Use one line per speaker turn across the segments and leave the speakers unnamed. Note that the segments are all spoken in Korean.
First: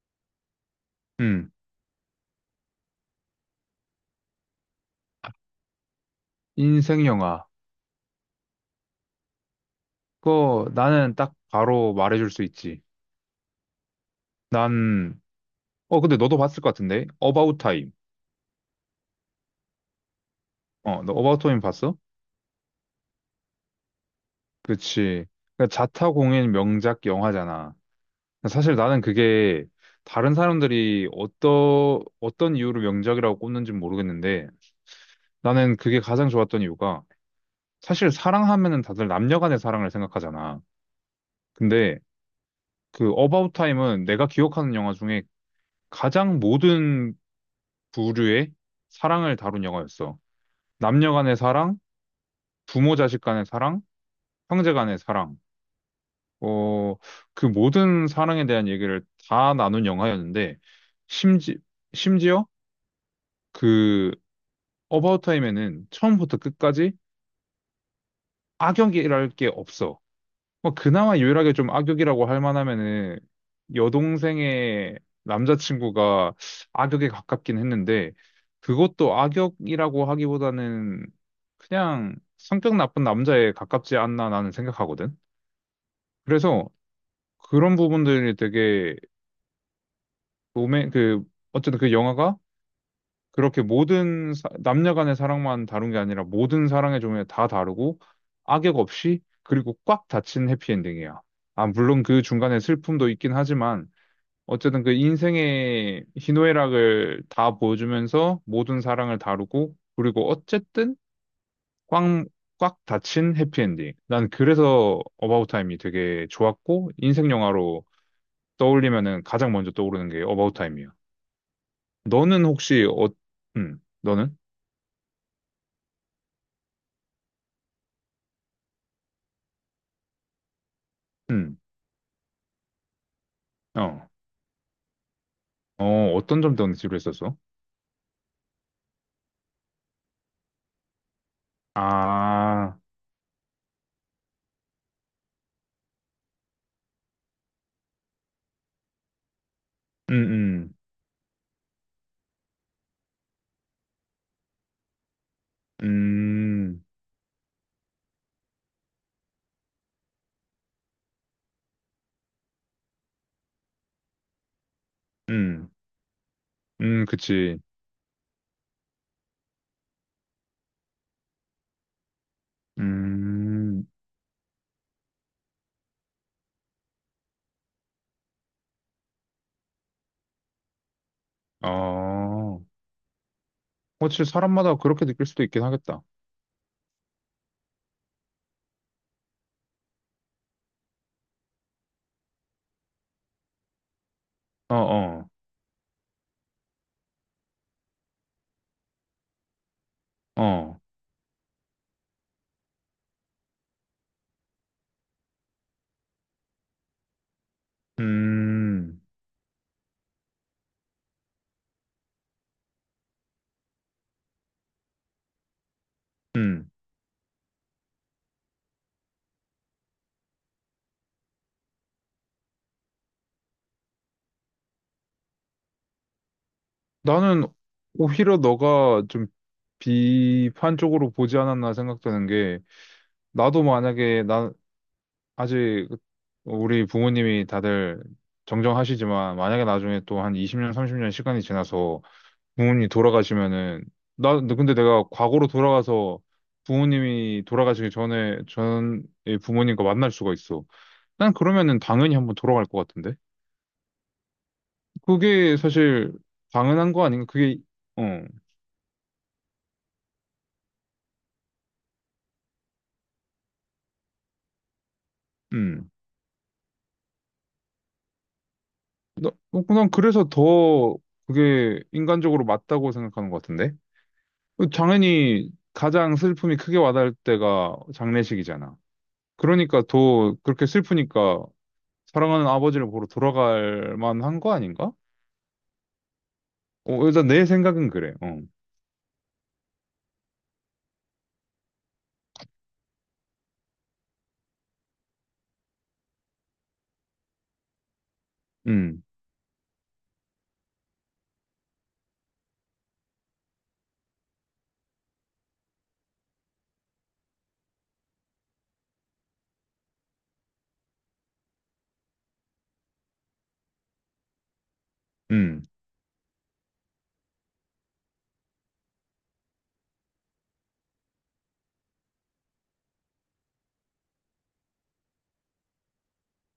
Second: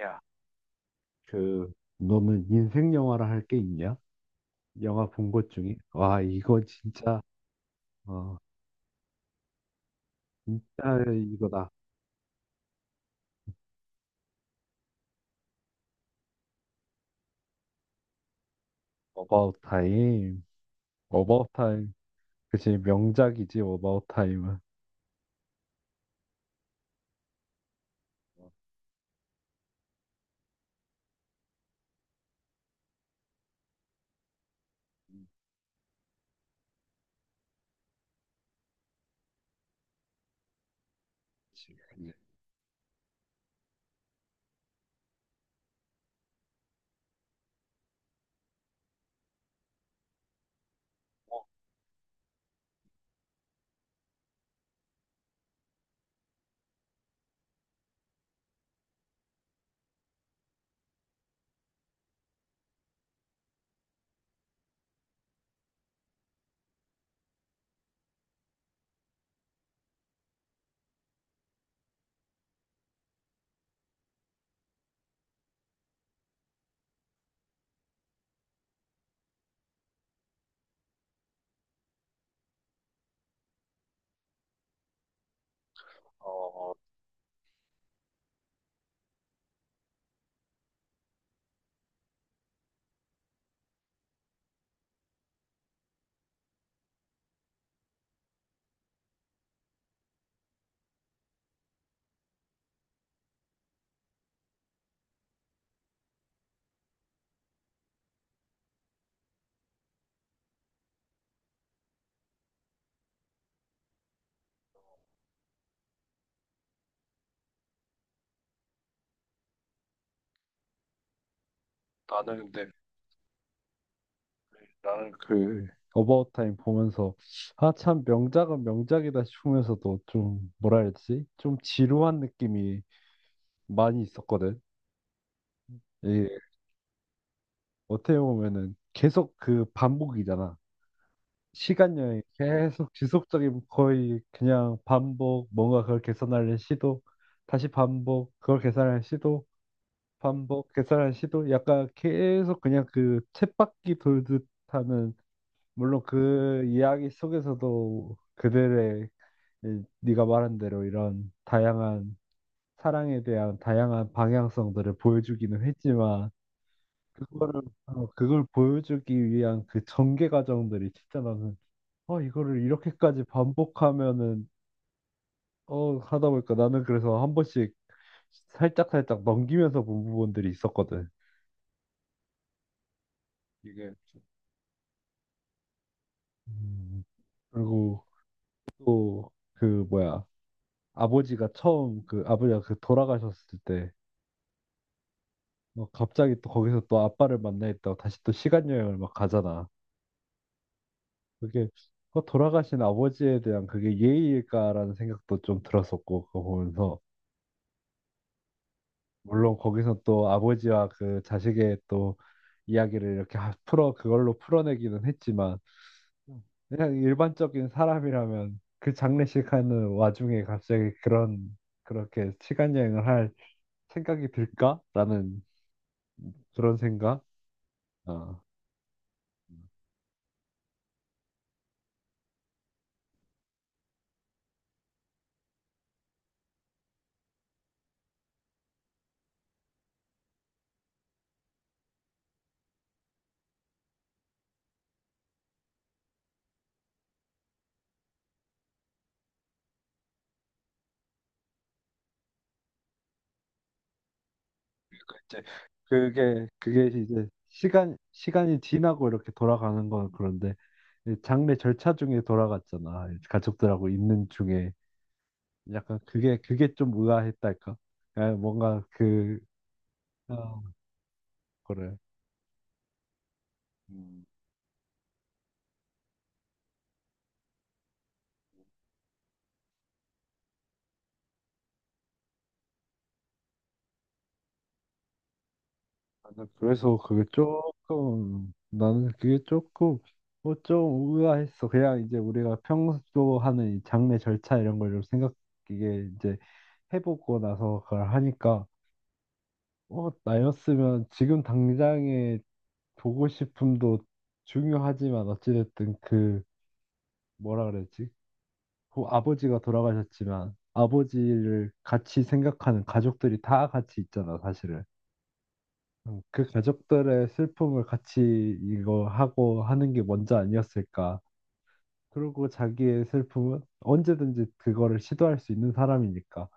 야,
음,
그, 너는 인생 영화라 할 게 있냐? 영화 본 것 중에? 와, 이거
인생
진짜,
영화.
어,
그거
진짜
나는 딱
이거다.
바로 말해줄 수 있지. 난, 근데 너도 봤을 것 같은데? About Time.
어바웃 타임.
너 About
어바웃
Time
타임.
봤어?
그치, 명작이지, 어바웃 타임은.
그치. 그러니까 자타공인 명작 영화잖아. 사실 나는 그게 다른 사람들이 어떤 이유로 명작이라고 꼽는지 모르겠는데 나는 그게 가장 좋았던 이유가 사실 사랑하면은 다들 남녀 간의 사랑을 생각하잖아.
그치.
근데
그치.
그 About Time은 내가 기억하는 영화 중에 가장 모든 부류의 사랑을 다룬 영화였어. 남녀 간의
어,
사랑, 부모 자식 간의 사랑, 형제 간의 사랑. 어, 그 모든 사랑에 대한 얘기를 다 나눈 영화였는데 심지 심지어 그 어바웃 타임에는 처음부터 끝까지 악역이랄 게 없어. 뭐 그나마 유일하게 좀 악역이라고 할 만하면은 여동생의 남자친구가 악역에 가깝긴 했는데 그것도 악역이라고 하기보다는 그냥 성격 나쁜 나남자에 가깝지 않나 나는 생각하거든. 그래서
어,
그런 부분들이 되게 로맨 그 어쨌든 그 영화가 그렇게 모든 남녀 간의 사랑만 다룬 게 아니라 모든 사랑의 종류 다 다루고 악역 없이 그리고 꽉 닫힌 해피엔딩이야. 아, 물론 그 중간에 슬픔도 있긴 하지만 어쨌든 그 인생의 희노애락을 다 보여주면서 모든 사랑을 다루고 그리고 어쨌든 꽉 꽉 닫힌 해피엔딩. 난 그래서 어바웃 타임이 되게 좋았고 인생 영화로 떠올리면은 가장 먼저 떠오르는 게 어바웃 타임이야. 너는
나는 근데
혹시 너는?
나는 그 어바웃 타임 보면서, 아, 참, 명작은 명작이다 싶으면서도 좀, 뭐라 해야지? 좀
음,
지루한 느낌이
어,
많이 있었거든. 이
어떤 점 때문에 지루했었어?
어떻게 보면은 계속 그 반복이잖아. 시간 여행
아,
계속 지속적인 거의 그냥 반복, 뭔가 그걸 개선하려는 시도, 다시 반복, 그걸 개선하는 시도,
음,
반복,
음,
개선하는 시도, 약간 계속 그냥 그 쳇바퀴 돌듯 하는. 물론 그
음,
이야기 속에서도 네가 말한 대로 이런 다양한, 사랑에 대한 다양한 방향성들을 보여주기는
음,
했지만,
그치.
그걸 보여주기 위한 그 전개 과정들이 진짜, 이거를 이렇게까지
음,
반복하면은, 하다 보니까 나는 그래서 한 번씩 살짝살짝 넘기면서 본 부분들이 있었거든.
어.
이게. 좀-
그렇지, 사람마다 그렇게 느낄 수도 있긴 하겠다.
음, 그리고 또, 뭐야, 아버지가 그 돌아가셨을 때,
어, 어,
갑자기 또 거기서 또 아빠를 만나있다고 다시 또 시간여행을 막 가잖아.
어.
그게, 돌아가신 아버지에 대한 그게 예의일까라는 생각도 좀 들었었고, 그거 보면서.
음,
물론 거기서 또 아버지와 그 자식의 또 이야기를 이렇게 하- 풀어 그걸로 풀어내기는 했지만,
음.
그냥 일반적인 사람이라면 그 장례식 하는 와중에 갑자기 그런 그렇게 시간 여행을 할 생각이 들까라는 그런 생각.
나는 오히려
어.
너가 좀 비판적으로 보지 않았나 생각되는 게, 나도 만약에, 아직 우리 부모님이 다들 정정하시지만, 만약에 나중에 또 한 20년, 30년 시간이 지나서 부모님이 돌아가시면은, 근데 내가 과거로 돌아가서 부모님이 돌아가시기 전에 부모님과 만날 수가 있어. 난 그러면은 당연히 한번 돌아갈 것 같은데.
이제
그게 사실
그게
당연한 거 아닌가?
이제
그게
시간
어,
시간이 지나고 이렇게 돌아가는 건 그런데, 이 장례 절차 중에 돌아갔잖아. 가족들하고 있는 중에
음.
약간 그게 좀 의아했달까? 그 뭔가 그
난 그래서
어,
더 그게
그래.
인간적으로 맞다고 생각하는 것 같은데.
음,
어, 당연히 가장 슬픔이 크게 와닿을 때가 장례식이잖아. 그러니까 더 그렇게 슬프니까 사랑하는 아버지를 보러 돌아갈 만한 거 아닌가? 어, 일단 내 생각은 그래. 어,
나는 그게 조금 뭐좀 의아했어. 그냥 이제 우리가 평소 하는 이 장례 절차 이런 걸 좀 생각, 이게 이제 해보고 나서 그걸 하니까.
음,
나였으면 지금 당장의 보고 싶음도 중요하지만, 어찌됐든 뭐라 그랬지? 그 아버지가 돌아가셨지만 아버지를 같이 생각하는 가족들이 다 같이 있잖아, 사실은.
음.
그 가족들의 슬픔을 같이 이거 하고 하는 게 먼저 아니었을까. 그리고 자기의 슬픔은 언제든지 그거를 시도할 수 있는 사람이니까,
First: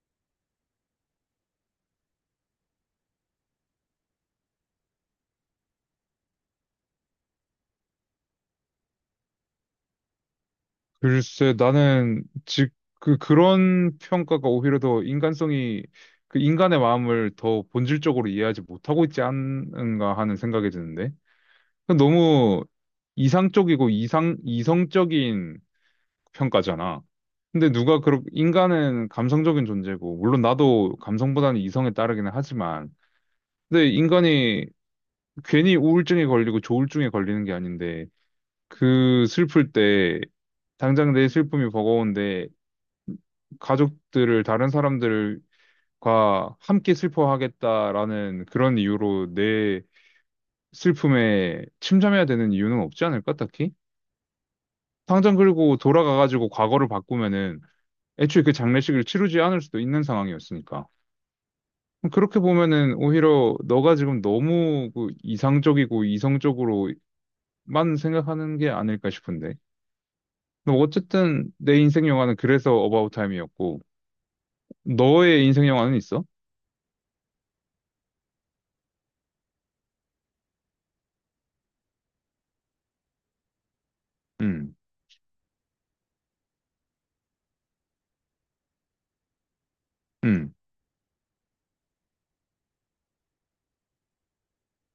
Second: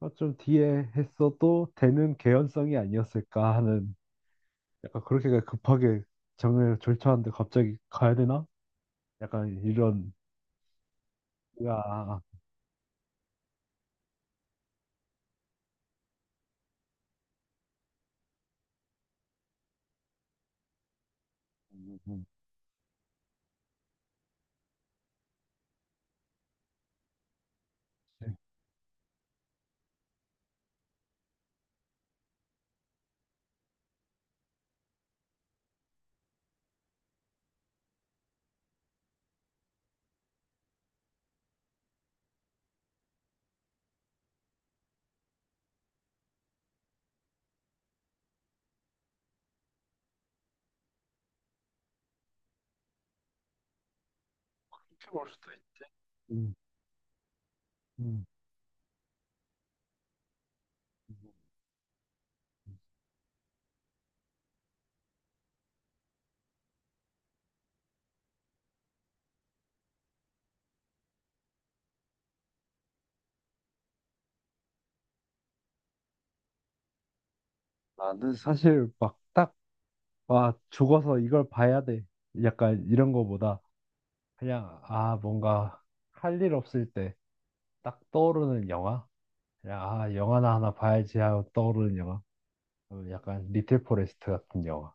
좀 뒤에 했어도 되는 개연성이 아니었을까 하는. 약간 그렇게 급하게 정을 졸차는데 갑자기 가야 되나? 약간 이런
글쎄,
야.
나는 즉 그런 평가가 오히려 더 인간성이 그 인간의 마음을 더 본질적으로 이해하지 못하고 있지 않은가 하는 생각이 드는데. 그
음, 음.
너무 이상적이고 이상 이성적인 평가잖아. 근데 누가 그렇게 인간은 감성적인 존재고 물론 나도 감성보다는 이성에 따르기는 하지만 근데 인간이 괜히 우울증에 걸리고 조울증에 걸리는 게 아닌데 그 슬플 때 당장 내 슬픔이 버거운데 가족들을 다른 사람들과 함께 슬퍼하겠다라는 그런 이유로 내 슬픔에 침잠해야 되는 이유는 없지 않을까, 딱히?
그렇게 볼
당장
수도 있지.
그리고 돌아가가지고
음,
과거를 바꾸면은
음.
애초에 그 장례식을 치르지 않을 수도 있는 상황이었으니까. 그렇게 보면은 오히려 너가 지금 너무 그 이상적이고 이성적으로만 생각하는 게 아닐까 싶은데. 뭐 어쨌든 내 인생 영화는 그래서 어바웃 타임이었고 너의 인생 영화는 있어?
나는 사실 막 딱, 와, 죽어서 이걸 봐야 돼. 약간 이런 거보다
음.
그냥, 아, 뭔가 할 일 없을 때 딱 떠오르는 영화? 그냥, 아,
음.
영화나 하나 봐야지 하고 떠오르는 영화? 약간 리틀 포레스트 같은 영화.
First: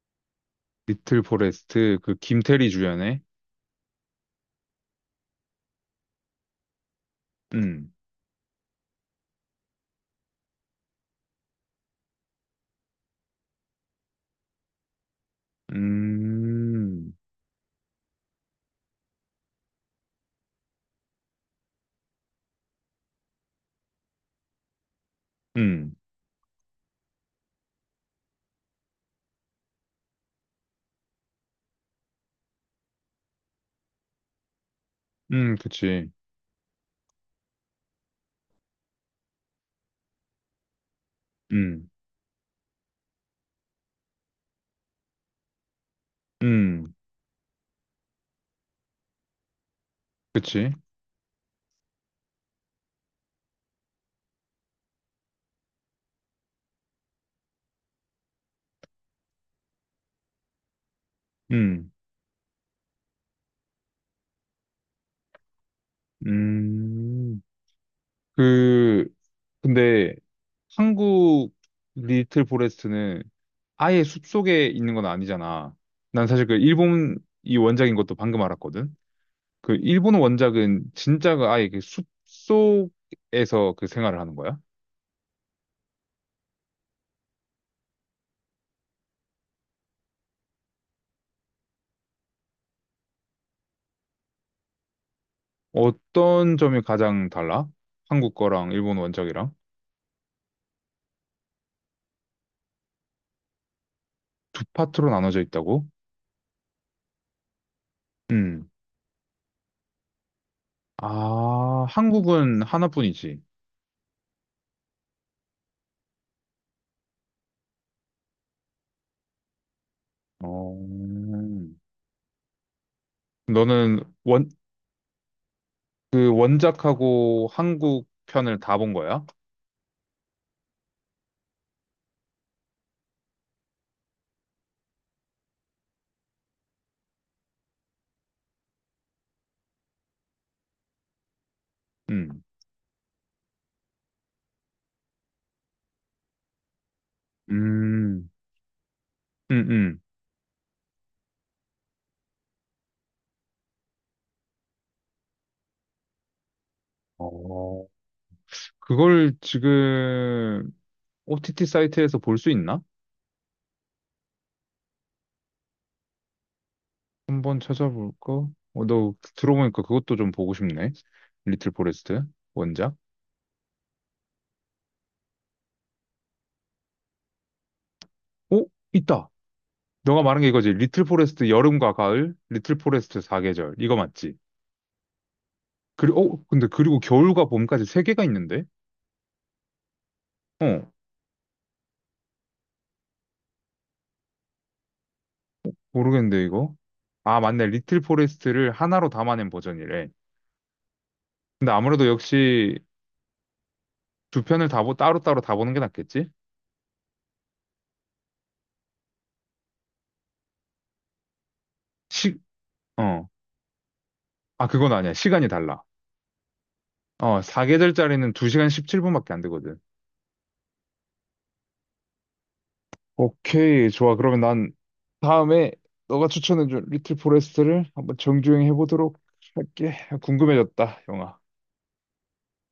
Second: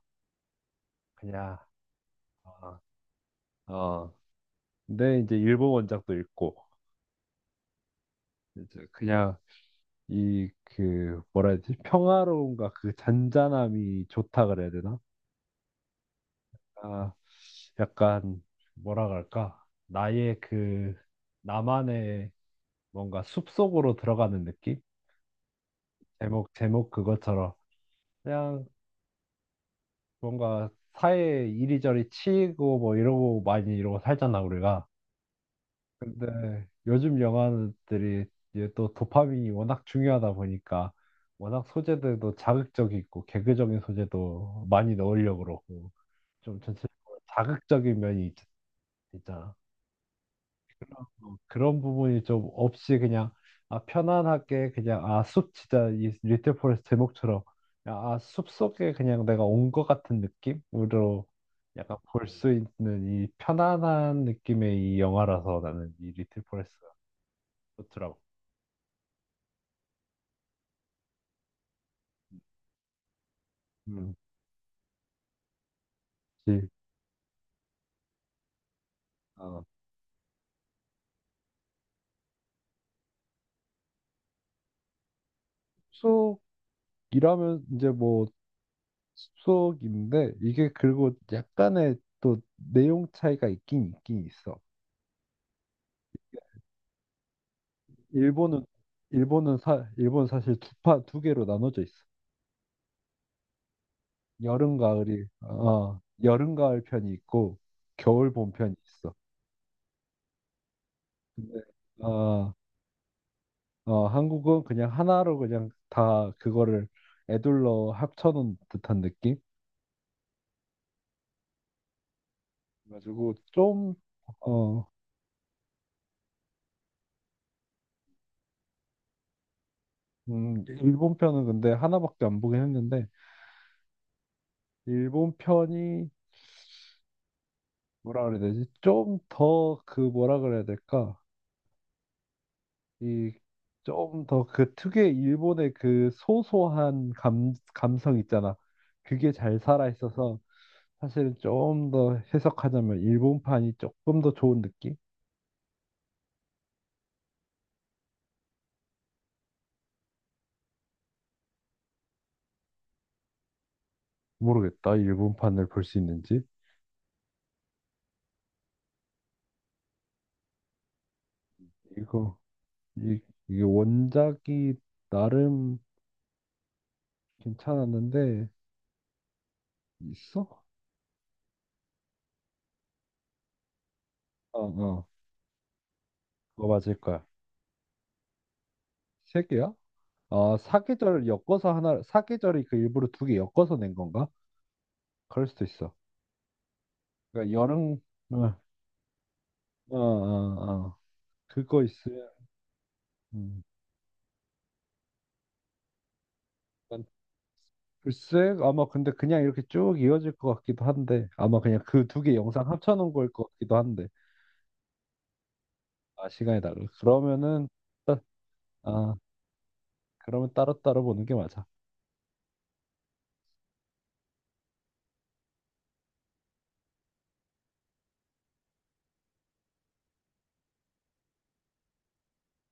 리틀
그냥,
포레스트 그 김태리
어,
주연의
어. 근데 이제 일본 원작도 읽고,
음.
이제 그냥 뭐라 해야 되지? 평화로움과 그 잔잔함이 좋다 그래야 되나? 아,
음.
약간 뭐라 그럴까? 나의 그 나만의, 뭔가 숲속으로 들어가는 느낌?
음.
제목 그것처럼, 그냥 뭔가 사회 이리저리 치이고 뭐 이러고 많이 이러고 살잖아 우리가.
그치.
근데 요즘 영화들이 이제 또 도파민이 워낙 중요하다 보니까 워낙
음.
소재들도 자극적이고 개그적인 소재도 많이 넣으려고 그러고, 좀
음.
전체적으로 자극적인 면이 있, 잖아.
그치.
그런 부분이 좀 없이 그냥, 아 편안하게, 그냥 아 숲 진짜 이 리틀 포레스트 제목처럼 아숲 속에 그냥 내가 온 것 같은 느낌으로
음.
약간 볼 수 있는, 이 편안한 느낌의 이 영화라서 나는 이 리틀 포레스트가
음.
좋더라고.
그 근데 한국 리틀 포레스트는 아예
음.
숲속에 있는 건 아니잖아. 난 사실 그
그치.
일본 이 원작인 것도 방금 알았거든.
어,
그 일본 원작은 진짜가 아예 그 숲속에서 그 생활을 하는 거야?
숲속이라면, 이제 뭐 숲속인데, 이게, 그리고 약간의 또 내용 차이가 있긴 있긴 있어.
어떤 점이 가장 달라? 한국
일본은
거랑 일본 원작이랑?
일본은 사 일본 사실 두 개로 나눠져 있어.
두 파트로 나눠져 있다고?
여름 가을 편이 있고, 겨울 봄
음.
편이 있어. 근데
아,
어,
한국은 하나뿐이지.
한국은 그냥 하나로 그냥 다 그거를 애둘러 합쳐놓은 듯한 느낌?
어.
가지고 좀.
너는 원,
어,
그 원작하고 한국 편을 다 본 거야?
일본 편은 근데 하나밖에 안 보긴 했는데, 일본 편이, 뭐라 그래야 되지? 좀 더 그, 뭐라 그래야 될까?
음.
이 좀 더 그 특유의 일본의 그 소소한 감성
음.
있잖아. 그게 잘
음,
살아
음.
있어서, 사실은 좀 더 해석하자면 일본판이 조금 더 좋은 느낌?
어. 그걸 지금 OTT 사이트에서 볼 수 있나?
모르겠다, 일본판을 볼 수 있는지.
한번 찾아볼까? 어, 너 들어보니까 그것도 좀 보고 싶네. 리틀 포레스트
이거
원작.
이, 이게 원작이 나름 괜찮았는데.
오, 있다. 너가 말한
있어?
게 이거지. 리틀 포레스트 여름과 가을, 리틀 포레스트 사계절. 이거 맞지?
어, 어.
그리고, 어, 근데
그거 맞을
그리고
거야.
겨울과 봄까지 세 개가 있는데?
세 개야? 아,
어,
사계절 엮어서 하나, 사계절이 그 일부러 두 개 엮어서 낸 건가? 그럴 수도 있어.
모르겠는데, 이거? 아,
그러니까
맞네.
여름.
리틀
어.
포레스트를 하나로 담아낸
어,
버전이래.
어, 어.
근데
그거
아무래도
있으면,
역시
음.
두 편을 다, 따로따로 다 보는 게 낫겠지?
난 글쎄, 아마 근데 그냥 이렇게 쭉 이어질 것 같기도 한데, 아마 그냥 그 두 개
시,
영상 합쳐놓은
어.
걸 것 같기도 한데,
아, 그건 아니야. 시간이 달라.
아, 시간이 달라.
어,
그러면은,
사계절짜리는 2시간
아,
17분밖에 안 되거든.
그러면 따로따로 보는 게 맞아.
오케이. 좋아. 그러면 난 다음에 너가 추천해준 리틀 포레스트를 한번 정주행 해보도록 할게. 궁금해졌다, 영화.